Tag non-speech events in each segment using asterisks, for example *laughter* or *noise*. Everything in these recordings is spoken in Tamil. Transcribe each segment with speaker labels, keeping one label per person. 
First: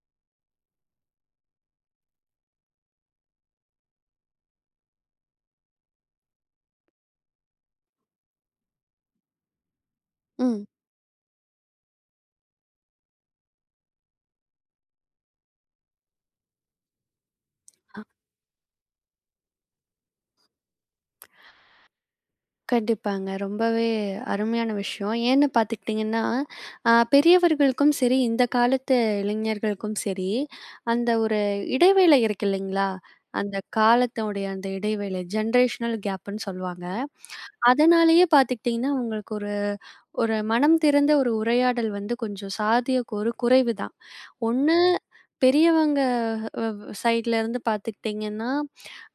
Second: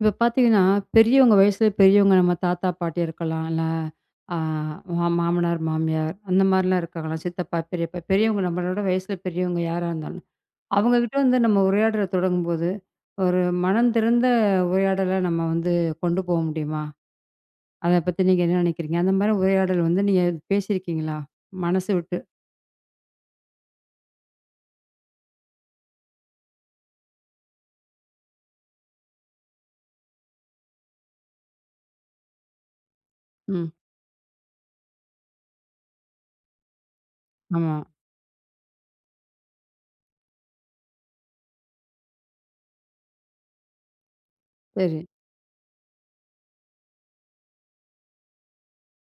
Speaker 1: இப்ப பார்த்தீங்கன்னா, பெரியவங்க வயசுல பெரியவங்க நம்ம தாத்தா, பாட்டி இருக்கலாம். இல்ல அ மா மாமனார், மாமியார் அந்த மாரிலாம் இருக்காங்கலாம். சித்தப்பா, பெரியப்பா, பெரியவங்க நம்மளோட வயசுல பெரியவங்க யாரா இருந்தாலும்.
Speaker 2: ம்.
Speaker 1: அவங்ககிட்ட வந்து நம்ம உரையாடல தொடங்கும்போது, ஒரு மனம் திறந்த உரையாடல நம்ம வந்து கொண்டு போக முடியுமா? அத பத்தி நீங்க என்ன நெனைக்கிறீங்க? அந்த மாரி உரையாடல் வந்து நீங்க பேசியிருக்கீங்களா? மனசு விட்டு.
Speaker 2: கண்டிப்பாங்க. ரொம்பவே அருமையான விஷயம். ஏன்னு பார்த்துக்கிட்டிங்கன்னா, பெரியவர்களுக்கும் சரி, இந்த காலத்து இளைஞர்களுக்கும் சரி, அந்த ஒரு இடைவேளை இருக்கு இல்லைங்களா? அந்த
Speaker 1: ம்.
Speaker 2: காலத்தோடைய அந்த இடைவேளை ஜென்ரேஷனல் கேப்புன்னு சொல்லுவாங்க.
Speaker 1: ஆமா.
Speaker 2: அதனாலேயே பார்த்துக்கிட்டிங்கன்னா, உங்களுக்கு ஒரு ஒரு மனம் திறந்த ஒரு உரையாடல் வந்து கொஞ்சம் சாத்தியக்கூறு குறைவு தான். ஒண்ணு
Speaker 1: சரி.
Speaker 2: பெரியவங்க சைட்லருந்து பார்த்துக்கிட்டிங்கன்னா,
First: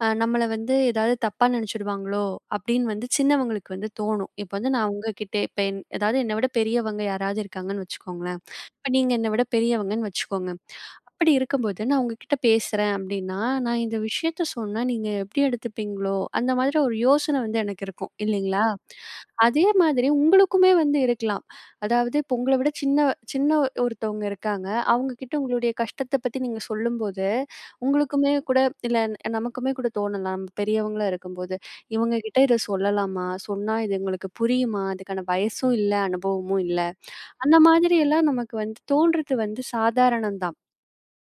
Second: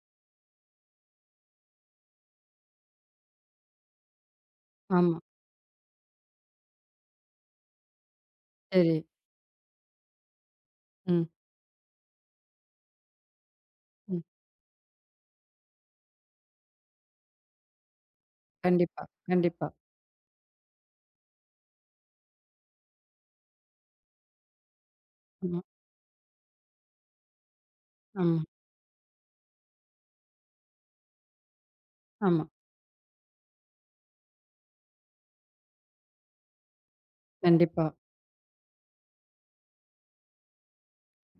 Speaker 2: நம்மள வந்து ஏதாவது தப்பா நெனச்சுடுவாங்களோ! அப்டின்னு வந்து சின்னவங்களுக்கு வந்து தோணும். இப்ப வந்து நான்
Speaker 1: ஆமா.
Speaker 2: உங்ககிட்ட இப்ப என் அதாவது என்ன விட பெரியவங்க யாராவது இருக்காங்கன்னு வச்சுக்கோங்களேன். இப்ப
Speaker 1: சரி.
Speaker 2: நீங்க என்ன விட பெரியவங்கன்னு வச்சுக்கோங்க.
Speaker 1: ம்.
Speaker 2: அப்படி இருக்கும்போது, நான் உங்ககிட்ட பேசுறேன் அப்படின்னா, நான் இந்த
Speaker 1: ம்.
Speaker 2: விஷயத்த சொன்னா நீங்க எப்படி எடுத்துப்பீங்களோ? அந்த மாதிரி ஒரு யோசனை வந்து எனக்கு இருக்கும். இல்லைங்களா?
Speaker 1: கண்டிப்பா,
Speaker 2: அதே
Speaker 1: கண்டிப்பா.
Speaker 2: மாதிரி உங்களுக்குமே வந்து இருக்கலாம். அதாவது இப்போ உங்கள விட சின்ன சின்ன ஒருத்தவங்க இருக்காங்க. அவங்க கிட்ட
Speaker 1: ஆமா,
Speaker 2: உங்களுடைய கஷ்டத்த பத்தி நீங்க சொல்லும்போது, உங்களுக்குமே
Speaker 1: ஆமா,
Speaker 2: கூட இல்ல நமக்குமே கூட தோணலாம். நம்ம பெரியவங்களா இருக்கும்போது. இவங்க கிட்ட
Speaker 1: ஆமா.
Speaker 2: இத சொல்லலாமா? சொன்னா இது எங்களுக்கு புரியுமா? அதுக்கான வயசும் இல்ல, அனுபவமும் இல்ல. அந்த
Speaker 1: கண்டிப்பா.
Speaker 2: மாதிரி எல்லாம் நமக்கு வந்து தோன்றது வந்து சாதாரணம் தான்.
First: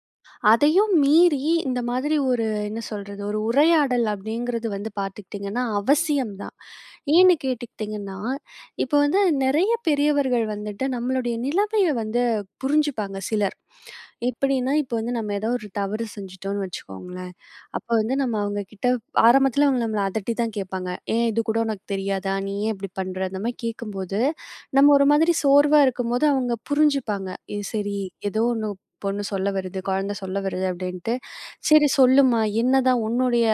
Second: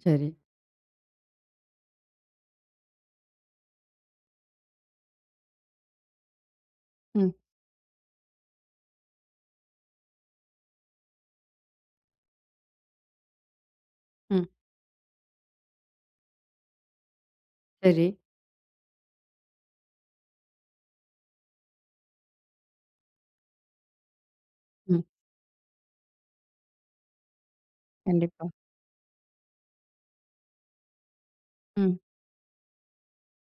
Speaker 1: சரி.
Speaker 2: அதையும் மீறி இந்த மாதிரி ஒரு என்ன சொல்றது, ஒரு உரையாடல் அப்படிங்கிறது வந்து பார்த்துக்கிட்டீங்கன்னா அவசியம் தான்.
Speaker 1: ம்.
Speaker 2: ஏன்னு கேட்டுக்கிட்டீங்கன்னா, இப்போ வந்து நெறைய பெரியவர்கள் வந்துட்டு நம்மளுடைய நிலைமைய வந்து புரிஞ்சுப்பாங்க சிலர்.
Speaker 1: ம்.
Speaker 2: எப்படின்னா, இப்போ வந்து நம்ம ஏதோ ஒரு தவறு செஞ்சுட்டோம்னு வச்சுக்கோங்களேன். அப்ப
Speaker 1: சரி.
Speaker 2: வந்து நம்ம அவங்க கிட்ட ஆரம்பத்துல அவங்க நம்மள அதட்டி தான் கேட்பாங்க. "ஏன் இது கூட உனக்கு தெரியாதா? நீ ஏன் இப்படி பண்ற?" அந்த மாரி கேட்கும்போது, நம்ம
Speaker 1: ம்.
Speaker 2: ஒரு மாதிரி சோர்வா இருக்கும்போது அவங்க புரிஞ்சுப்பாங்க. "இது சரி, ஏதோ
Speaker 1: கண்டிப்பா.
Speaker 2: ஒண்ணு பொண்ணு சொல்ல வருது, குழந்தை சொல்ல வருது" அப்படின்ட்டு. "சரி
Speaker 1: ம்.
Speaker 2: சொல்லுமா, என்னதான் உன்னுடைய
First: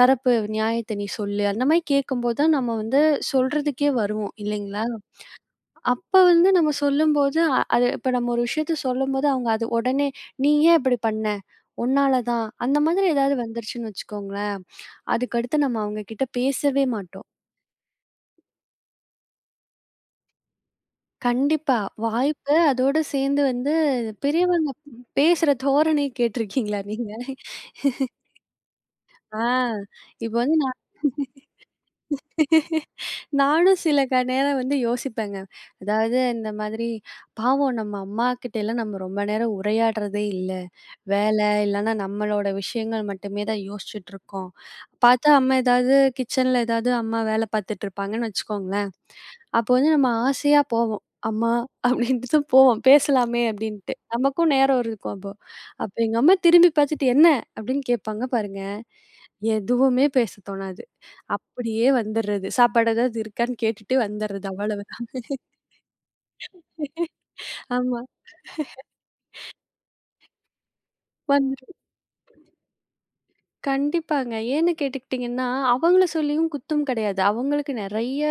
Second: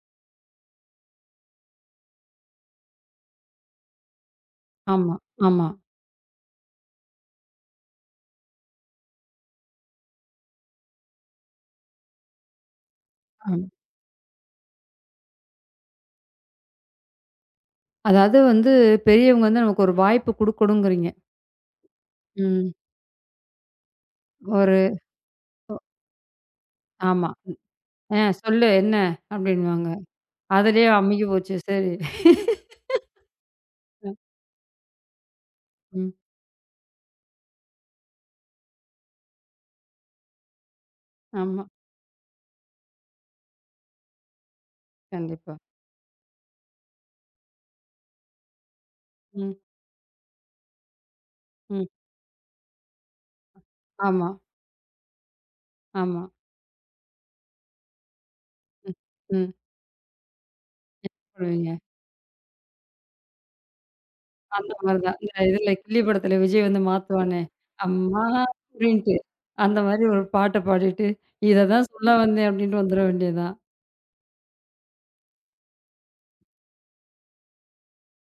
Speaker 2: தரப்பு நியாயத்த நீ சொல்லு." அந்த மாரி கேட்கும்போது தான் நம்ம வந்து சொல்றதுக்கே வருவோம் இல்லைங்களா?
Speaker 1: ஆமா, ஆமா.
Speaker 2: அப்ப வந்து நம்ம சொல்லும்போது, அது இப்ப நம்ம ஒரு விஷயத்த சொல்லும்போது, அவங்க அது உடனே, "நீ ஏன் இப்படி பண்ண? உன்னால தான்." அந்த மாதிரி ஏதாவது
Speaker 1: ஆம்.
Speaker 2: வந்துருச்சுன்னு வச்சுக்கோங்களேன், அதுக்கடுத்து நம்ம அவங்க கிட்ட பேசவே மாட்டோம்.
Speaker 1: அதாவது வந்து பெரியவங்க வந்து நமக்கு ஒரு வாய்ப்பு குடுக்கணுங்கிறீங்க.
Speaker 2: கண்டிப்பா. வாய்ப்பு
Speaker 1: ம்.
Speaker 2: அதோட சேர்ந்து வந்து பெரியவங்க
Speaker 1: ஒரு
Speaker 2: பேசுற
Speaker 1: ஒ.
Speaker 2: தோரணைய கேட்டுருக்கீங்களா நீங்க?
Speaker 1: ஆமா. "ஆ சொல்லு என்ன?"
Speaker 2: ஆ
Speaker 1: அப்படின்னுவாங்க.
Speaker 2: இப்ப வந்து
Speaker 1: அதுலயே அமுகி போச்சு. சரி.
Speaker 2: நானும் சில நேரம் வந்து யோசிப்பேங்க.
Speaker 1: ம்.
Speaker 2: அதாவது இந்த மாதிரி பாவம் நம்ம அம்மாகிட்டலாம் நம்ம ரொம்ப நேரம் உரையாடுறதே இல்ல. வேலை
Speaker 1: ஆமா.
Speaker 2: இல்லன்னா நம்மளோட விஷயங்கள் மட்டுமே தான் யோசிச்சுட்டுருக்கோம். பார்த்தா
Speaker 1: கண்டிப்பா.
Speaker 2: அம்மா ஏதாவது கிச்சன்ல ஏதாவது அம்மா வேலை பார்த்துட்டுருப்பாங்கன்னு வச்சுக்கோங்களேன்.
Speaker 1: ம்.
Speaker 2: அப்போ வந்து நம்ம ஆசையா போவோம். அம்மா
Speaker 1: ம்.
Speaker 2: அப்படின்ட்டு போவோம். பேசலாமே அப்படின்ட்டு.
Speaker 1: ஆமா,
Speaker 2: நமக்கும் நேரம் இருக்கும் அப்போ. அப்ப எங்க
Speaker 1: ஆமா.
Speaker 2: அம்மா திரும்பி பார்த்துட்டு, "என்ன?" அப்படின்னு கேட்பாங்க பாருங்க.
Speaker 1: ம். ம்.
Speaker 2: எதுவுமே பேச தோணாது.
Speaker 1: சொல்லுவீங்க.
Speaker 2: அப்படியே வந்துர்றது. சாப்பாடு ஏதாவது இருக்கான்னு கேட்டுட்டு வந்துர்றது
Speaker 1: அந்த
Speaker 2: அவ்வளவுதான்.
Speaker 1: மாரி தான். இந்த இதுல கில்லி படத்துல விஜய் வந்து மாத்துவானே,
Speaker 2: ஆமா.
Speaker 1: "அம்மா" அப்படின்ட்டு. அந்த மாரி ஒரு பாட்ட பாடிட்டு, "இத
Speaker 2: வந்துரும்.
Speaker 1: தான் சொல்ல வந்தேன்" அப்படின்ட்டு வந்துர வேண்டியது தான்.
Speaker 2: கண்டிப்பாங்க. ஏன்னு கேட்டுக்கிட்டீங்கன்னா, அவங்கள சொல்லியும் குத்தம் கிடையாது. அவங்களுக்கு நெறைய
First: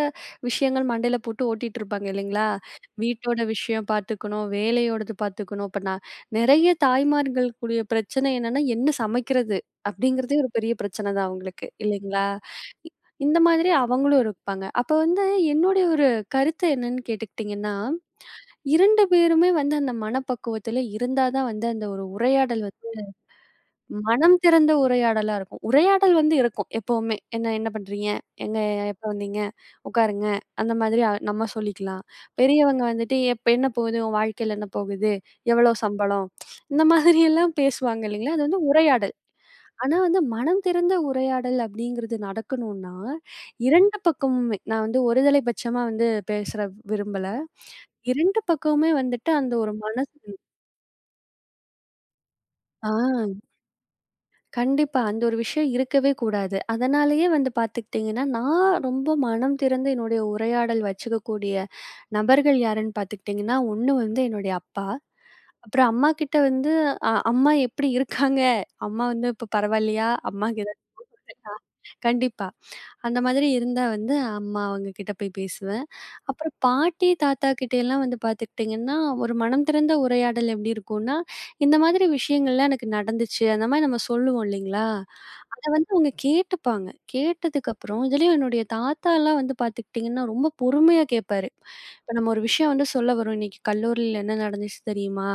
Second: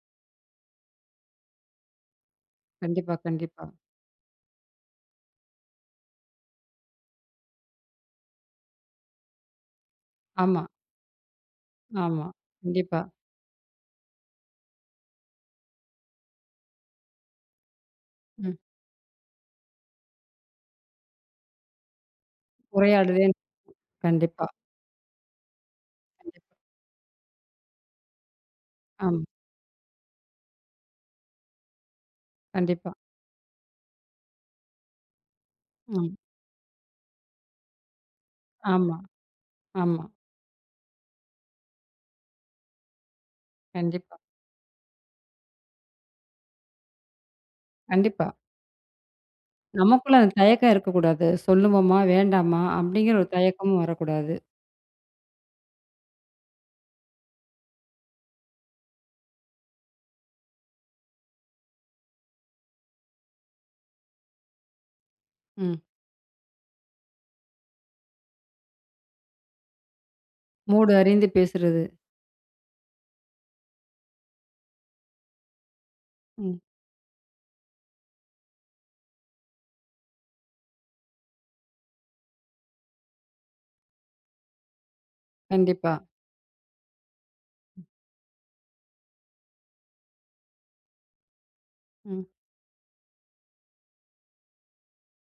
Speaker 2: விஷயங்கள் மண்டையில போட்டு ஓட்டிட்டு இருப்பாங்க இல்லைங்களா?
Speaker 1: கண்டிப்பா,
Speaker 2: வீட்டோட
Speaker 1: கண்டிப்பா.
Speaker 2: விஷயம் பார்த்துக்கணும், வேலையோடது பார்த்துக்கணும். இப்ப நான் நெறைய தாய்மார்களுக்குடைய பிரச்சனை என்னன்னா, என்ன சமைக்கிறது? அப்படிங்கிறதே ஒரு
Speaker 1: ஆமா.
Speaker 2: பெரிய பிரச்சனை தான் அவங்களுக்கு.
Speaker 1: ஆமா.
Speaker 2: இல்லைங்களா? இ
Speaker 1: கண்டிப்பா.
Speaker 2: இந்த மாதிரி அவங்களும் இருப்பாங்க. அப்ப வந்து என்னுடைய ஒரு கருத்து என்னன்னு கேட்டுக்கிட்டீங்கன்னா
Speaker 1: ம்.
Speaker 2: 2 பேருமே வந்து அந்த மனப்பக்குவத்துல இருந்தா தான் வந்து அந்த ஒரு உரையாடல் வந்து
Speaker 1: உரையாடுதே
Speaker 2: மனம்
Speaker 1: கண்டிப்பா,
Speaker 2: திறந்த உரையாடலா இருக்கும். உரையாடல் வந்து
Speaker 1: கண்டிப்பா.
Speaker 2: இருக்கும் எப்பவுமே. "என்ன என்ன பண்றீங்க? எங்க எப்ப
Speaker 1: ஆமா.
Speaker 2: வந்தீங்க? உட்காருங்க." அந்த மாதிரி நம்ம சொல்லிக்கலாம். பெரியவங்க
Speaker 1: கண்டிப்பா.
Speaker 2: வந்துட்டு, "எப்ப என்ன போகுது? உன் வாழ்க்கையில என்ன போகுது? எவ்வளோ
Speaker 1: ம்.
Speaker 2: சம்பளம்?" இந்த மாதிரி எல்லாம் பேசுவாங்க இல்லைங்களா? அது வந்து
Speaker 1: ஆமா,
Speaker 2: உரையாடல். ஆனா
Speaker 1: ஆமா.
Speaker 2: வந்து மனம் திறந்த உரையாடல் அப்படிங்கிறது நடக்கணும்னா, 2
Speaker 1: கண்டிப்பா,
Speaker 2: பக்கமுமே நான் வந்து ஒருதலை பட்சமா வந்து பேசற விரும்பல.
Speaker 1: கண்டிப்பா.
Speaker 2: 2 பக்கமுமே வந்துட்டு அந்த ஒரு மனசு
Speaker 1: நமக்குள்ள அந்த தயக்கம் இருக்கக்கூடாது. சொல்லுவோமா? வேண்டாமா?
Speaker 2: ஆ
Speaker 1: அப்படிங்கிற ஒரு தயக்கமும் வரக்கூடாது.
Speaker 2: கண்டிப்பா. அந்த ஒரு விஷயம் இருக்கவே கூடாது. அதனாலேயே வந்து பார்த்துக்கிட்டீங்கன்னா, நான் ரொம்ப மனம் திறந்து என்னுடைய உரையாடல் வச்சுக்கக்கூடிய நபர்கள் யாருன்னு பார்த்துக்கிட்டீங்கன்னா, 1 வந்து என்னுடைய அப்பா.
Speaker 1: ம்.
Speaker 2: அப்புறம் அம்மாகிட்ட வந்து அம்மா எப்படி இருக்காங்க? அம்மா வந்து இப்ப பரவாயில்லையா? அம்மாக்கு ஏதாவது
Speaker 1: மூடு அறிந்து பேசுறது.
Speaker 2: கண்டிப்பா. அந்த மாதிரி இருந்தா வந்து அம்மா அவங்ககிட்ட போய் பேசுவேன். அப்புறம்
Speaker 1: ம்.
Speaker 2: பாட்டி, தாத்தா கிட்டேல்லாம் வந்து பார்த்துக்கிட்டிங்கன்னா, ஒரு மனம் திறந்த உரையாடல் எப்படி இருக்கும்னா, இந்த மாதிரி விஷயங்கள்லாம் எனக்கு நடந்துச்சு. அந்த மாதிரி நம்ம சொல்லுவோம் இல்லைங்களா? அத வந்து
Speaker 1: கண்டிப்பா.
Speaker 2: அவங்க கேட்டுப்பாங்க. கேட்டதுக்கப்புறம் இதுலயும் என்னுடைய தாத்தாலாம் வந்து பார்த்துக்கிட்டீங்கன்னா, ரொம்ப பொறுமையா கேட்பாரு. இப்ப
Speaker 1: ம்.
Speaker 2: நம்ம ஒரு விஷயம் வந்து சொல்ல வரோம், "இன்னைக்கு கல்லூரியில என்ன நடந்துச்சு தெரியுமா?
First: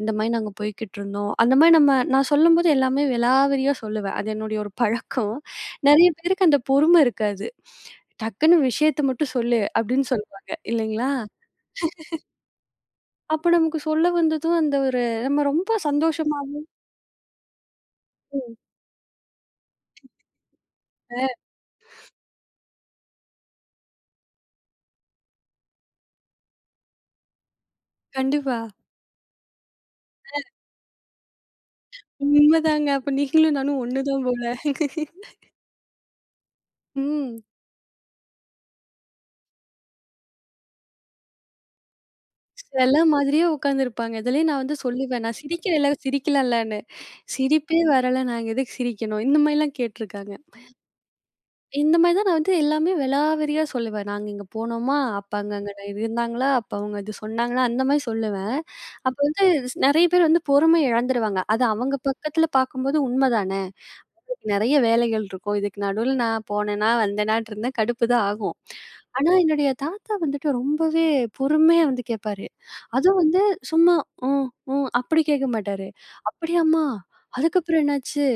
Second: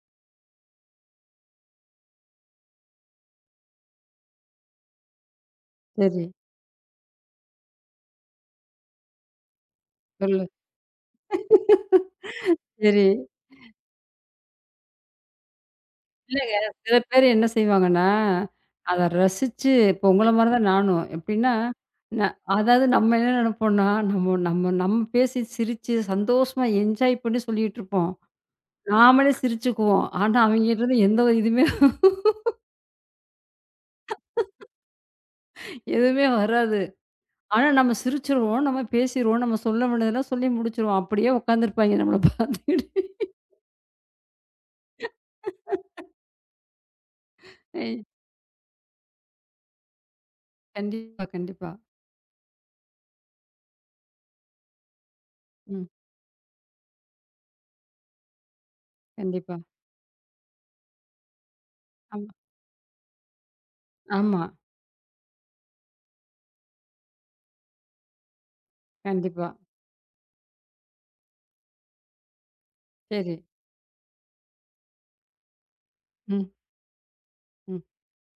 Speaker 2: இந்த மாரி நாங்க போய்க்கிட்டுருந்தோம்." அந்த மாரி நம்ம நான் சொல்லும்போது எல்லாமே விலாவரியா சொல்லுவேன். அது என்னுடைய ஒரு பழக்கம். நெறைய
Speaker 1: சரி.
Speaker 2: பேருக்கு அந்த பொறுமை இருக்காது. டக்குன்னு விஷயத்த மட்டும் சொல்லு அப்படின்னு
Speaker 1: சொல்லு.
Speaker 2: சொல்லுவாங்க. இல்லைங்களா?
Speaker 1: *laughs* சரி.
Speaker 2: அப்ப நமக்கு சொல்ல வந்ததும் அந்த ஒரு நம்ம ரொம்ப
Speaker 1: இல்லங்க.
Speaker 2: சந்தோஷமாவுல
Speaker 1: சில பேர் என்ன செய்வாங்கன்னா, அத ரசிச்சு இப்போ உங்கள மாரி தான் நானும். எப்படின்னா, ந அதாவது நம்ம என்ன நெனைப்போம்னா, நம்ம நம்ம நம்ம பேசி சிரிச்சு சந்தோஷமா என்ஜாய் பண்ணி சொல்லிட்டுருப்போம்.
Speaker 2: கண்டிப்பா.
Speaker 1: நாமளே சிரிச்சுக்குவோம். ஆனா, அவங்ககிட்டருந்து எந்த ஒரு இதுவுமே
Speaker 2: உண்மதாங்க. அப்ப நீங்களும் நானும் ஒண்ணுதான் போல.
Speaker 1: எதுவுமே வராது.
Speaker 2: ம்.
Speaker 1: ஆனா, நம்ம சிரிச்சுருவோம், நம்ம பேசிருவோம், நம்ம சொல்ல வேண்டியதெல்லாம் சொல்லி முடிச்சுருவோம். அப்படியே உட்காந்துருப்பாய்ங்க நம்மள பார்த்துக்கிட்டு.
Speaker 2: செல மாதிரியே உட்காந்துருப்பாங்க. இதுலயே நான் வந்து சொல்லுவேன். நான் சிரிக்கிறேன்ல, சிரிக்கலாம்லன்னு. சிரிப்பே
Speaker 1: ஏய்
Speaker 2: வரல, நாங்க எதுக்கு சிரிக்கணும்? இந்த மாரிலாம் கேட்டுருக்காங்க.
Speaker 1: கண்டிப்பா, கண்டிப்பா.
Speaker 2: இந்த மாரி தான் நான் வந்து எல்லாமே விலாவரியா சொல்லுவேன். நாங்க இங்க போனோமா, அப்ப அங்க அங்க
Speaker 1: ம்.
Speaker 2: நான் இருந்தாங்களா, அப்ப அவங்க இது சொன்னாங்களா, அந்த மாரி சொல்லுவேன். அப்ப வந்து
Speaker 1: கண்டிப்பா.
Speaker 2: நெறைய பேர் வந்து பொறுமை இழந்துருவாங்க. அது அவங்க
Speaker 1: ஆமா.
Speaker 2: பக்கத்துல பார்க்கும்போது உண்ம தான.
Speaker 1: ஆமா.
Speaker 2: நெறைய வேலைகள் இருக்கும். இதுக்கு நடுவுல நான் போனேனா, வந்தேனான்ட்டு இருந்தா கடுப்பு தான் ஆகும். ஆனா,
Speaker 1: கண்டிப்பா.
Speaker 2: என்னுடைய தாத்தா வந்துட்டு ரொம்பவே பொறுமையா வந்து கேட்பாரு. அதுவும்
Speaker 1: சரி.
Speaker 2: வந்து சும்மா ம், ம் அப்படி கேட்க மாட்டாரு.
Speaker 1: ம்,
Speaker 2: "அப்படியாம்மா?
Speaker 1: ம்,
Speaker 2: அதுக்கப்புறம் என்னாச்சு?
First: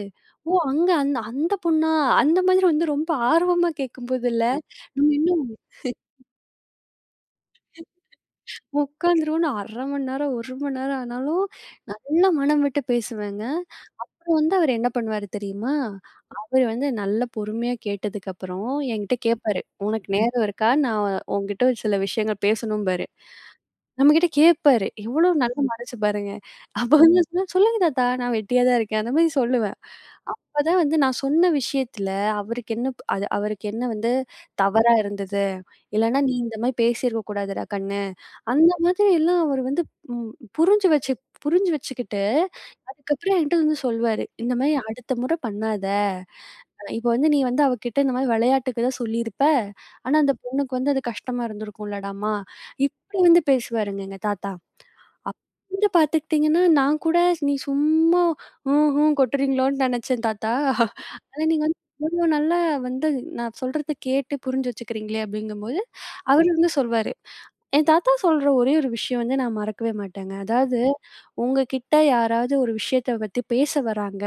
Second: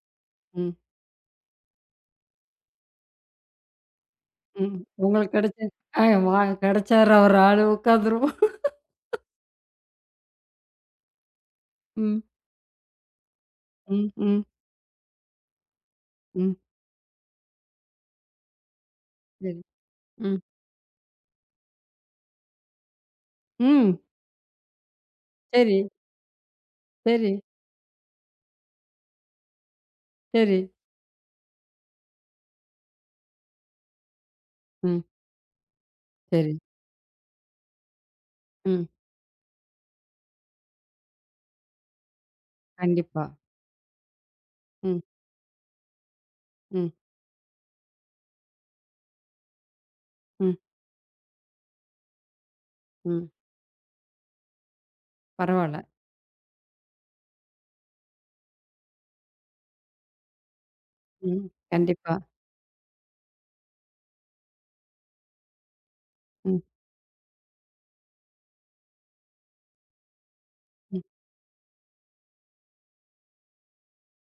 Speaker 2: ஓ!
Speaker 1: ம்.
Speaker 2: அங்க அந்த அந்த பொண்ணா?" அந்த மாதிரி வந்து ரொம்ப ஆர்வமா கேட்கும்போதுல்ல,
Speaker 1: ம்.
Speaker 2: நம்ம
Speaker 1: உங்களுக்கு
Speaker 2: இன்னும்
Speaker 1: கிடைச்ச ஆ வா கிடைச்சாரு அவர் ஆளு உட்காந்துருவோம்.
Speaker 2: உட்காந்துருவோம்னு 1/2 மணி நேரம், 1 மணி நேரம் ஆனாலும்
Speaker 1: ம்,
Speaker 2: நல்லா மனம் விட்டு பேசுவேங்க.
Speaker 1: ம்,
Speaker 2: அப்புறம்
Speaker 1: ம்,
Speaker 2: வந்து அவரு என்ன பண்ணுவாரு தெரியுமா?
Speaker 1: ம்.
Speaker 2: அவரு வந்து நல்லா பொறுமையா கேட்டதுக்கப்புறம் என்கிட்ட
Speaker 1: சரி.
Speaker 2: கேட்பாரு. "உனக்கு
Speaker 1: ம்,
Speaker 2: நேரம் இருக்கா? நான் உன்கிட்ட ஒரு சில விஷயங்கள் பேசணும்பாரு."
Speaker 1: ம்.
Speaker 2: நம்மகிட்ட கேட்பாரு. எவ்வளோ நல்ல ம்.
Speaker 1: சரி,
Speaker 2: மனசு பாருங்க. அப்ப வந்து ம். நான்
Speaker 1: சரி,
Speaker 2: சொன்னேன், "சொல்லுங்க தாத்தா, நான் வெட்டியா தான் இருக்கேன்." அந்த மாரி சொல்லுவேன்.
Speaker 1: சரி.
Speaker 2: அப்பதான் வந்து நான் சொன்ன விஷயத்துல அவருக்கு என்ன அது அவருக்கு என்ன வந்து தவறா
Speaker 1: ம்.
Speaker 2: இருந்தது? இல்லன்னா, "நீ
Speaker 1: சரி.
Speaker 2: இந்த மாரி பேசியிருக்க கூடாதுடா கண்ணு." அந்த
Speaker 1: ம்.
Speaker 2: மாதிரி எல்லாம் அவரு வந்து ம் புரிஞ்சு வச்சு புரிஞ்சு வச்சுக்கிட்டு,
Speaker 1: கண்டிப்பா.
Speaker 2: அதுக்கப்புறம் என்கிட்ட வந்து சொல்வாரு. "இந்த மாரி
Speaker 1: ம்,
Speaker 2: அடுத்த முறை பண்ணாத.
Speaker 1: ம்,
Speaker 2: இப்ப வந்து நீ வந்து அவகிட்ட இந்த மாரி விளையாட்டுக்கு தான் சொல்லியிருப்ப. ஆனா, அந்த
Speaker 1: ம்,
Speaker 2: பொண்ணுக்கு வந்து அது கஷ்டமா இருந்திருக்கும்லடாம்மா." இப்படி
Speaker 1: ம்.
Speaker 2: வந்து பேசுவாருங்க எங்க தாத்தா.
Speaker 1: பரவால்ல.
Speaker 2: அப்பருந்து பார்த்துக்கிட்டீங்கன்னா, நான் கூட நீ சும்மா ம், ஹும் கொட்டுறீங்களோன்னு நெனச்சேன் தாத்தா.
Speaker 1: ம்.
Speaker 2: ஆனா நீங்க வந்து
Speaker 1: கண்டிப்பா.
Speaker 2: இவ்வளோ நல்லா வந்து நான் சொல்றத கேட்டு புரிஞ்சு வச்சுக்கிறீங்களே அப்படிங்கும்போது, அவரு
Speaker 1: ம்,
Speaker 2: வந்து சொல்வாரு. என் தாத்தா சொல்ற ஒரே ஒரு விஷயம் வந்து நான் மறக்கவே மாட்டேங்க. அதாவது
Speaker 1: ம்.
Speaker 2: உங்ககிட்ட யாராவது ஒரு விஷயத்த பத்தி பேச வராங்க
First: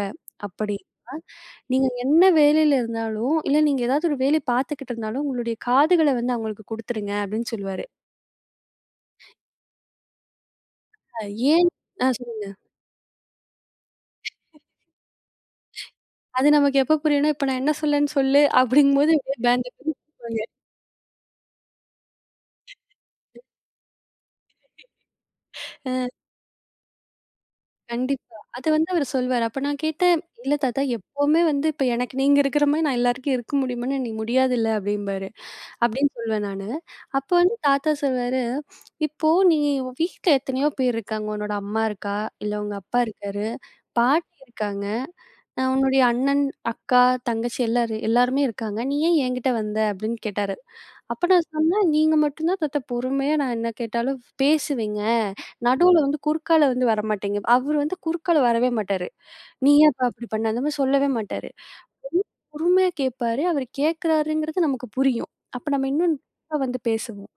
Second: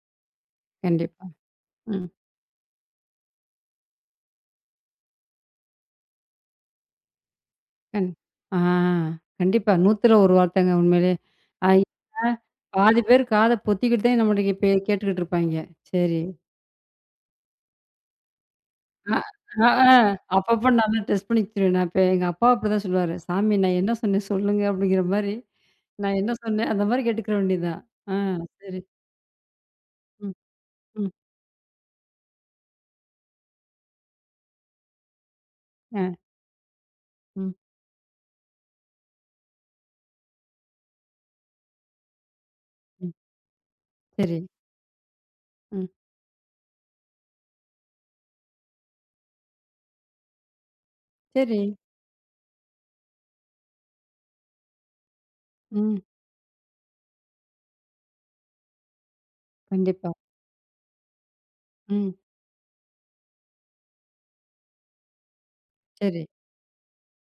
Speaker 2: அப்படின்னா,
Speaker 1: கண்டிப்பா.
Speaker 2: நீங்க
Speaker 1: ம்.
Speaker 2: என்ன வேலையில இருந்தாலும், இல்ல நீங்க ஏதாவது ஒரு வேலை பார்த்துக்கிட்டு இருந்தாலும், உங்களுடைய காதுகள வந்து அவங்களுக்கு குடுத்துருங்க அப்படின்னு சொல்லுவாரு.
Speaker 1: கண் ஆ கண்டிப்பா. 100ல 1 வார்த்தைங்க உண்மையிலயே.
Speaker 2: அ ஏன்
Speaker 1: ஏன்னா,
Speaker 2: சொல்லுங்க.
Speaker 1: பாதி பேர் காத பொத்திக்கிட்டு தான் நம்மளுக்கு இப்ப கேட்டுக்கிட்டு இருப்பாய்ங்க. சரி.
Speaker 2: அது நமக்கு எப்ப புரியும்னா, "இப்ப நான் என்ன சொல்லேன்னு சொல்லு" அப்படிங்கும்போது
Speaker 1: அ
Speaker 2: அப்படியே
Speaker 1: அ
Speaker 2: பேந்து
Speaker 1: ஆ
Speaker 2: பேந்து
Speaker 1: அப்பப்ப நான்லாம் டெஸ்ட் பண்ணிக்கிருவேன். நான் இப்ப எங்க அப்பா அப்படிதான் சொல்லுவாரு. "சாமி நான் என்ன சொன்னேன் சொல்லுங்க" அப்படிங்கிற மாரி.
Speaker 2: அ
Speaker 1: நான் என்ன சொன்னேன் அந்த மாரி கேட்டுக்கிற வேண்டியதுதான். ஆ
Speaker 2: கண்டிப்பா. அது
Speaker 1: சரி.
Speaker 2: வந்து அவரு சொல்வாரு. அப்ப நான் கேட்டேன்,
Speaker 1: ம்,
Speaker 2: "இல்ல தாத்தா
Speaker 1: ம்,
Speaker 2: எப்பவுமே வந்து இப்ப எனக்கு நீங்க இருக்கிற மாரி நான் எல்லாருக்கும் இருக்க முடியுமான்னு நீ முடியாதுல்ல" அப்படிம்பாரு. அப்படின்னு
Speaker 1: ஆ,
Speaker 2: சொல்வேன் நானு. அப்ப
Speaker 1: ம்,
Speaker 2: வந்து தாத்தா சொல்வாரு, "இப்போ நீ உன் வீட்ல எத்தனையோ பேர் இருக்காங்க. உன்னோட அம்மா இருக்கா, இல்ல உங்க அப்பா
Speaker 1: ம்.
Speaker 2: இருக்காரு,
Speaker 1: சரி.
Speaker 2: பாட்டி இருக்காங்க.
Speaker 1: ம்.
Speaker 2: "உன்னுடைய அண்ணன், அக்கா, தங்கச்சி எல்லாருமே இருக்காங்க. நீ ஏன் என்கிட்ட வந்த?" அப்படின்னு கேட்டாரு. அப்ப நான்
Speaker 1: சரி.
Speaker 2: சொன்னேன், "நீங்க மட்டும் தான் தாத்தா பொறுமையா நான் என்ன கேட்டாலும் பேசுவீங்க.
Speaker 1: ம்.
Speaker 2: நடுவுல வந்து குறுக்கால வந்து வரமாட்டீங்க." அவரு வந்து குறுக்கால வரவே மாட்டாரு. "நீ ஏன்ப்பா
Speaker 1: கண்டிப்பா.
Speaker 2: அப்படி பண்ண?" அந்த மாரி சொல்லவே மாட்டாரு.
Speaker 1: ம்.
Speaker 2: பொறுமையா கேட்பாரு. அவரு கேட்கிறாருங்கிறது நமக்கு புரியும். அப்ப நம்ம இன்னும்
Speaker 1: சரி.
Speaker 2: டீப்பா வந்து பேசுவோம்.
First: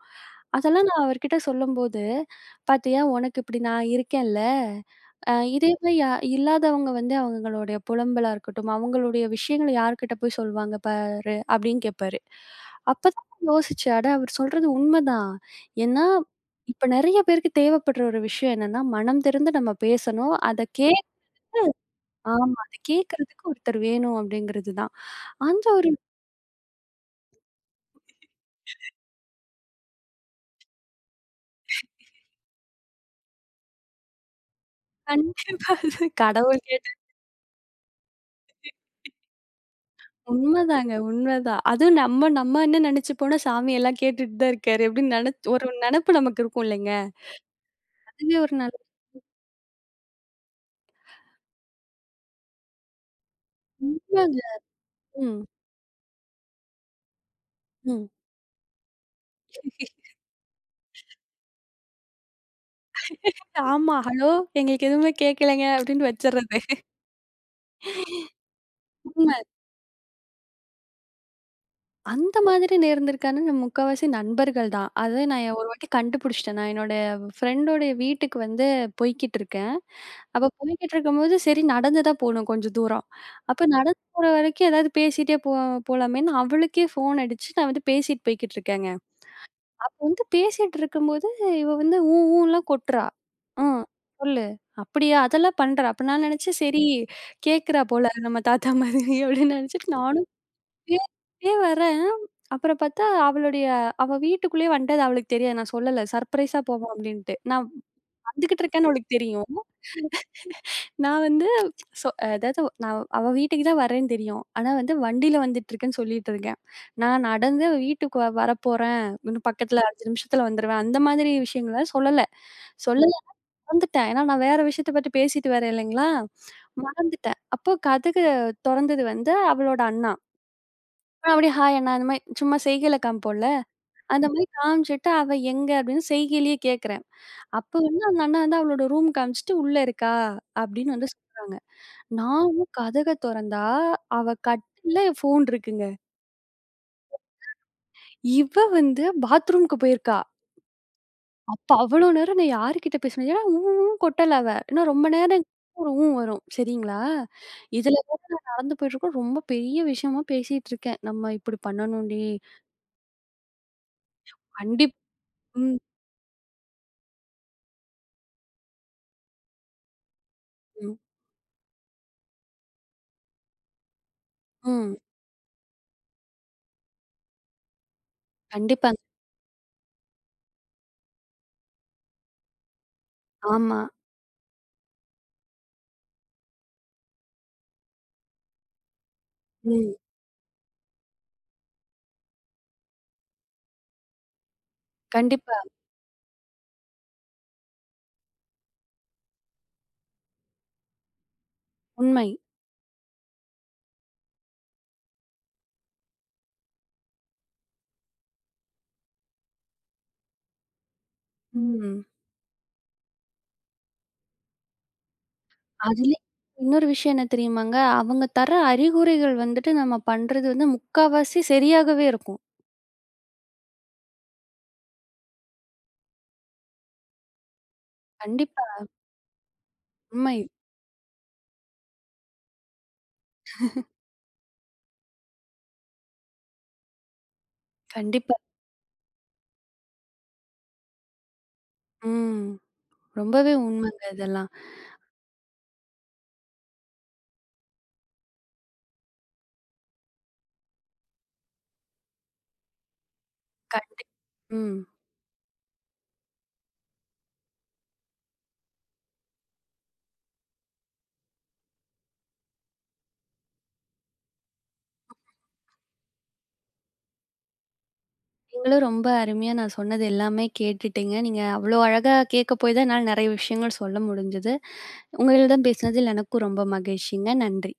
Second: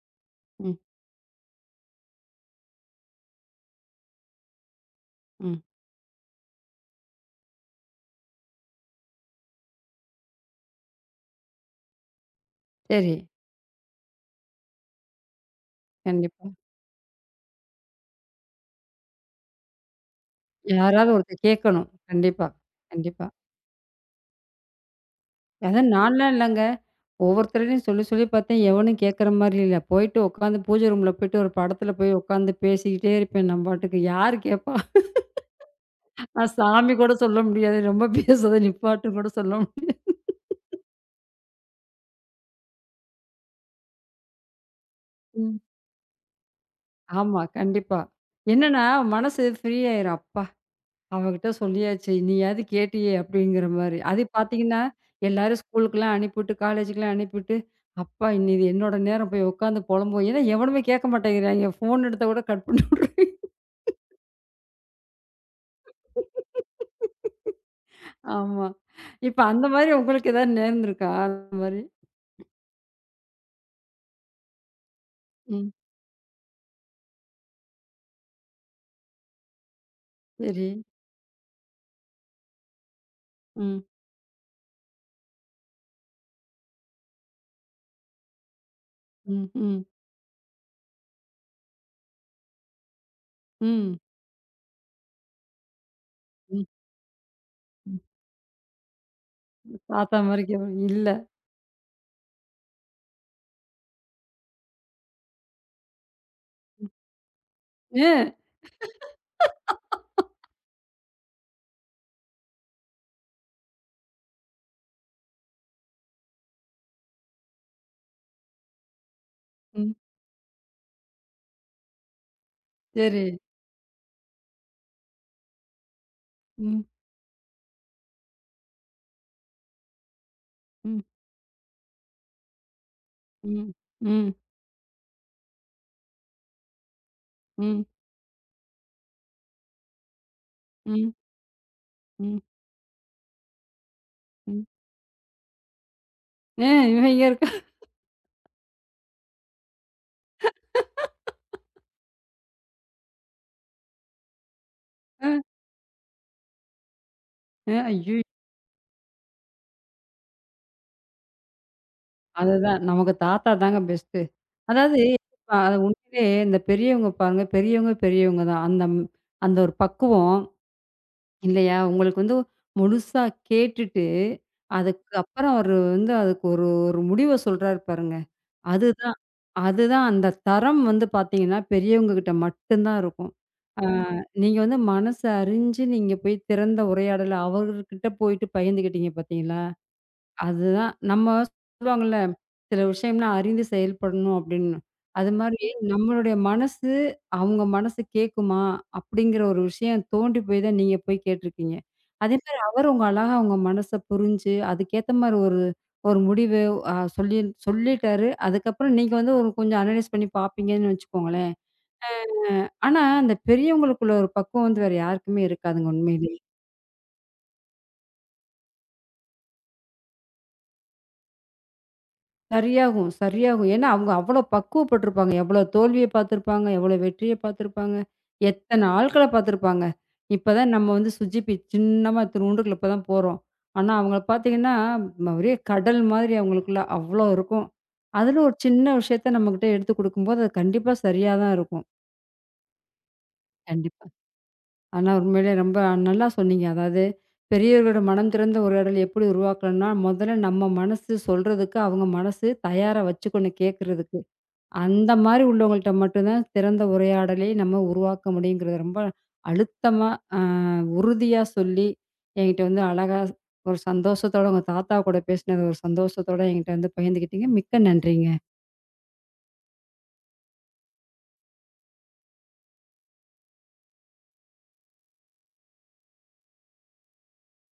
Speaker 1: ம்,
Speaker 2: அதெல்லாம் நான் அவர்கிட்ட சொல்லும்போது, "பாத்தியா உனக்கு இப்படி நான் இருக்கேன்ல.
Speaker 1: ம்.
Speaker 2: இதே மாரி இல்லாதவங்க வந்து அவங்களுடைய புலம்பலா இருக்கட்டும், அவங்களுடைய விஷயங்கள யார்கிட்ட போய் சொல்வாங்க பாரு" அப்படின்னு கேட்பாரு.
Speaker 1: சரி.
Speaker 2: அப்பதான் நான் யோசிச்சேன், அட அவர் சொல்றது உண்மைதான். ஏன்னா,
Speaker 1: கண்டிப்பா.
Speaker 2: இப்ப நெறைய பேருக்கு தேவைப்படுற ஒரு விஷயம் என்னன்னா, மனம் திறந்து நம்ம பேசணும். அத கேக்
Speaker 1: யாராவது ஒருத்தர் கேட்கணும். கண்டிப்பா,
Speaker 2: ஆமா. அத
Speaker 1: கண்டிப்பா.
Speaker 2: கேட்கறதுக்கு ஒருத்தர் வேணும் அப்படிங்கிறது தான். அந்த
Speaker 1: அதான்
Speaker 2: ஒரு
Speaker 1: நான்லாம் இல்லங்க. ஒவ்வொருத்தர்ட்டயும் சொல்லி சொல்லி பார்த்தேன். எவனும் கேட்குற மாரி இல்ல. போயிட்டு உட்காந்து பூஜை ரூம்ல போயிட்டு ஒரு படத்துல போய் உட்காந்து பேசிக்கிட்டே இருப்பேன் நான் பாட்டுக்கு. யாரு கேட்பா?
Speaker 2: கண்டிப்பா. அது
Speaker 1: நான்
Speaker 2: கடவுள் கேட்ட
Speaker 1: சாமி கூட சொல்ல முடியாது. ரொம்ப பேசுறத நிப்பாட்டுன்னு கூட சொல்ல முடியாது.
Speaker 2: உண்மதாங்க, உண்மதான். அதுவும் நம்ம நம்ம என்ன நெனச்சுப்போனா, சாமி எல்லாம் கேட்டுட்டு தான் இருக்காரு அப்படின்னு
Speaker 1: ம்.
Speaker 2: ஒரு நெனப்பு நமக்கு இருக்கும் இல்லைங்க.
Speaker 1: ஆமா, கண்டிப்பா.
Speaker 2: அதுவே ஒரு நல்ல
Speaker 1: என்னன்னா மனசு ஃப்ரீ ஆயிரும். அப்பா! அவகிட்ட சொல்லியாச்சு. நீயாவது கேட்டியே! அப்படிங்கிற மாரி. அது
Speaker 2: உண்மங்க.
Speaker 1: பார்த்தீங்கன்னா,
Speaker 2: ம்,
Speaker 1: எல்லாரும் ஸ்கூலுக்குலாம் அனுப்பிவிட்டு, காலேஜுக்குலாம் அனுப்பிவிட்டு,
Speaker 2: ம்.
Speaker 1: அப்பா! இனி இது என்னோட நேரம் போய் உட்காந்து
Speaker 2: *laughs*
Speaker 1: பொலம்புவோம். ஏன்னா எவனுமே கேட்க மாட்டேங்கிறாய்ங்க. ஃபோன் எடுத்தா கூட கட் பண்ணி விடுறாய்ங்க.
Speaker 2: ஆமா. ஹலோ எங்களுக்கு எதுவுமே கேட்கலைங்க அப்படின்னு வச்சர்றது.
Speaker 1: ஆமா. இப்ப அந்த மாரி உங்களுக்கு ஏதாவது நேர்ந்திருக்கா? அந்த மாரி?
Speaker 2: அந்த மாதிரி நேர்ந்திருக்கான்னா, முக்காவாசி நண்பர்கள் தான். அது நான் ஒரு
Speaker 1: ம்.
Speaker 2: வாட்டி கண்டுபிடிச்சுட்டேன். நான் என்னோட ஃப்ரெண்டோடைய வீட்டுக்கு வந்து போய்க்கிட்டு இருக்கேன். அப்ப
Speaker 1: சரி.
Speaker 2: போய்க்கிட்டு இருக்கும்போது, சரி நடந்து தான் போணும் கொஞ்சம் தூரம். அப்ப
Speaker 1: ம்.
Speaker 2: நடந்து போற வரைக்கும் ஏதாவது பேசிட்டே போலாமேன்னு அவளுக்கே ஃபோன் அடிச்சு, நான் வந்து பேசிட்டு போய்க்கிட்டு இருக்கேங்க.
Speaker 1: ம். ம்.
Speaker 2: அப்போ வந்து பேசிட்டு இருக்கும்போது, இவ வந்து ஊன்லாம் கொட்டுறா. ம்
Speaker 1: ம்.
Speaker 2: சொல்லு. அப்படியா? அதெல்லாம் பண்றா. அப்ப நான் நெனச்சேன்,
Speaker 1: ம்.
Speaker 2: சரி கேட்கிறா
Speaker 1: ம்.
Speaker 2: போல நம்ம தாத்தா மாதிரி அப்படின்னு நெனச்சுட்டு
Speaker 1: தாத்தா
Speaker 2: நானும்
Speaker 1: மாரி கேப் இல்ல.
Speaker 2: பேசிட்டே வரேன். அப்புறம் பார்த்தா அவளுடைய அவ வீட்டுக்குள்ளேயே வந்துட்டு அது அவளுக்கு தெரியாது. நான் சொல்லல. சர்ப்ரைஸா போவோம் அப்டின்ட்டு. நான்
Speaker 1: ஏன்?
Speaker 2: வந்துகிட்டு இருக்கேன்னு அவளுக்கு தெரியும். நான் வந்து சொ அதாவது நான் அவ வீட்டுக்கு தான் வரேன்னு தெரியும். ஆனா வந்து வண்டியில வந்துட்டுருக்கேன்னு சொல்லிட்டு இருக்கேன். நான் நடந்து அவ வீட்டுக்கு வரப்போறேன். இன்னும் பக்கத்துல
Speaker 1: ம்.
Speaker 2: 5 நிமிஷத்துல வந்துருவேன். அந்த மாதிரி விஷயங்கள சொல்லல. சொல்லல
Speaker 1: சரி.
Speaker 2: மறந்துட்டேன். ஏன்னா நான் வேற விஷயத்த பத்தி பேசிட்டு வேற இல்லைங்களா?
Speaker 1: ம்.
Speaker 2: மறந்துட்டேன். அப்போ கதவு தொறந்தது வந்து அவளோட அண்ணா.
Speaker 1: ம்.
Speaker 2: அப்படி ஹாய் அண்ணா அந்த மாரி சும்மா செய்கையில காமிப்போம்ல.
Speaker 1: ம்.
Speaker 2: அந்த
Speaker 1: ம்.
Speaker 2: ம். மாரி காமிச்சுட்டு, "அவ எங்க?" அப்படின்னு செய்கையிலேயே கேட்கிறேன். அப்ப
Speaker 1: ம்.
Speaker 2: வந்து அந்த அண்ணா வந்து அவளோட ரூம் காமிச்சுட்டு, "உள்ள இருக்கா?" அப்படின்னு வந்து
Speaker 1: ம்.
Speaker 2: சொல்றாங்க.
Speaker 1: ம்.
Speaker 2: நானும் கதவ தொறந்தா, அவ
Speaker 1: ம்.
Speaker 2: கட்டில்ல ஃபோன் இருக்குங்க.
Speaker 1: ஏன் இவன் இங்க இருக்கா?
Speaker 2: இவ வந்து பாத்ரூம்க்கு போயிருக்கா. அப்ப அவ்வளோ நேரம் நான் யார்கிட்ட பேசினேன்? ஏன்னா ஊன்னு கொட்டல அவ. ஏன்னா ரொம்ப
Speaker 1: அ,
Speaker 2: நேரம் ஒரு ஊ வரும். சரிங்களா?
Speaker 1: அ,
Speaker 2: இதுல
Speaker 1: ஐயயோ!
Speaker 2: நடந்து போயிட்டுருக்கோம். ரொம்ப பெரிய விஷயமா பேசிட்டு இருக்கேன். "நம்ம இப்படி பண்ணணும்டி.
Speaker 1: அதுதான். நமக்கு தாத்தா தாங்க பெஸ்ட்டு.
Speaker 2: கண்டிப்"
Speaker 1: அதாவது அ
Speaker 2: ம்,
Speaker 1: உண்மையிலே இந்த பெரியவங்க பாருங்க, பெரியவங்க பெரியவங்க தான். அந்த அந்த ஒரு பக்குவம்
Speaker 2: ம்,
Speaker 1: இல்லையா? உங்களுக்கு வந்து முழுசா கேட்டுட்டு,
Speaker 2: ம்.
Speaker 1: அதுக்கு அப்புறம் அவரு வந்து அதுக்கு ஒரு ஒரு முடிவ சொல்றாரு பாருங்க.
Speaker 2: கண்டிப்பா.
Speaker 1: அதுதான் அதுதான் அந்த தரம் வந்து பார்த்தீங்கன்னா, பெரியவங்க கிட்ட மட்டும் தான் இருக்கும்.
Speaker 2: ஆமா.
Speaker 1: ஆ நீங்க வந்து மனச அறிஞ்சு நீங்க போய் திறந்த உரையாடல அவர்கிட்ட போயிட்டு பகிர்ந்துக்கிட்டீங்க பார்த்தீங்களா?
Speaker 2: ம்.
Speaker 1: அதுதான். நம்ம சொல்லுவாங்கல்ல, சில விஷயம்லாம் அறிந்து செயல்படணும் அப்படின்னு. அது மாரி
Speaker 2: கண்டிப்பா.
Speaker 1: நம்மளுடைய மனசு, அவங்க மனசு கேட்குமா? அப்படிங்கிற ஒரு விஷயம் தோண்டி போய் தான் நீங்க போய் கேட்டுருக்கீங்க.
Speaker 2: உண்மை.
Speaker 1: அதே மாரி அவர் உங்க அழகா உங்க மனச புரிஞ்சு, அதுக்கேத்த மாரி ஒரு ஒரு முடிவு அ சொல்லி சொல்லிட்டாரு. அதுக்கப்புறம் நீங்க வந்து ஒரு கொஞ்சம் அனலைஸ் பண்ணி பார்ப்பீங்கன்னு வச்சுக்கோங்களேன்.
Speaker 2: ம்.
Speaker 1: ஆனா, அந்த பெரியவங்களுக்குள்ள ஒரு பக்குவம் வந்து வேற யாருக்குமே இருக்காதுங்க
Speaker 2: அதுலயும்
Speaker 1: உண்மையிலே.
Speaker 2: இன்னொரு விஷயம் என்ன தெரியுமாங்க? அவங்க தர அறிகுறிகள் வந்துட்டு நம்ம பண்றது வந்து முக்காவாசி சரியாகவே இருக்கும்.
Speaker 1: சரியாகும், சரியாகும். ஏன்னா, அவங்க அவ்வளோ பக்குவப்பட்டுருப்பாங்க. எவ்வளோ தோல்விய பார்த்துருப்பாங்க, எவ்வளோ வெற்றிய பார்த்துருப்பாங்க,
Speaker 2: கண்டிப்பா.
Speaker 1: எத்தன ஆட்கள பார்த்துருப்பாங்க.
Speaker 2: உண்மை.
Speaker 1: இப்ப தான் நம்ம வந்து சுஜிபி சின்னமா இத்துணூண்டுக்குள்ள இப்ப தான் போறோம். ஆனா, அவங்கள பார்த்தீங்கன்னா, ஒரே கடல் மாதிரி அவங்களுக்குள்ள அவ்வளோ இருக்கும்.
Speaker 2: கண்டிப்பா.
Speaker 1: அதில ஒரு சின்ன விஷயத்த நம்மகிட்ட எடுத்து குடுக்கும்போது, அது கண்டிப்பா சரியா தான் இருக்கும்.
Speaker 2: ம். ரொம்பவே உண்மைங்க
Speaker 1: கண்டிப்பா.
Speaker 2: இதெல்லாம்.
Speaker 1: ஆனா, உண்மையிலே ரொம்ப நல்லா சொன்னீங்க. அதாவது பெரியவர்களோட மனம் திறந்த உரையாடல் எப்படி உருவாக்கணும்னா, முதல்ல நம்ம மனசு சொல்றதுக்கு, அவங்க மனசு தயாரா வச்சுக்கணும்
Speaker 2: கண்டி
Speaker 1: கேட்கறதுக்கு.
Speaker 2: ம்.
Speaker 1: அந்த மாரி உள்ளவங்கள்ட்ட மட்டும் தான் திறந்த உரையாடலே நம்ம உருவாக்க முடியுங்கிறத ரொம்ப அழுத்தமா, அ உறுதியா சொல்லி, என்கிட்ட வந்து அழகா ஒரு சந்தோஷத்தோட உங்க தாத்தா கூட பேசினது ஒரு சந்தோஷத்தோட என்கிட்ட வந்து பகிர்ந்துக்கிட்டீங்க. மிக்க நன்றிங்க.
Speaker 2: நீங்களும் ரொம்ப அருமையா நான் சொன்னது எல்லாமே கேட்டுட்டீங்க. நீங்க அவ்ளோ அழகா கேட்க போய் தான் என்னால நெறைய விஷயங்கள் சொல்ல முடிஞ்சது. உங்களிடம் பேசினதில் எனக்கும் ரொம்ப மகிழ்ச்சிங்க. நன்றி.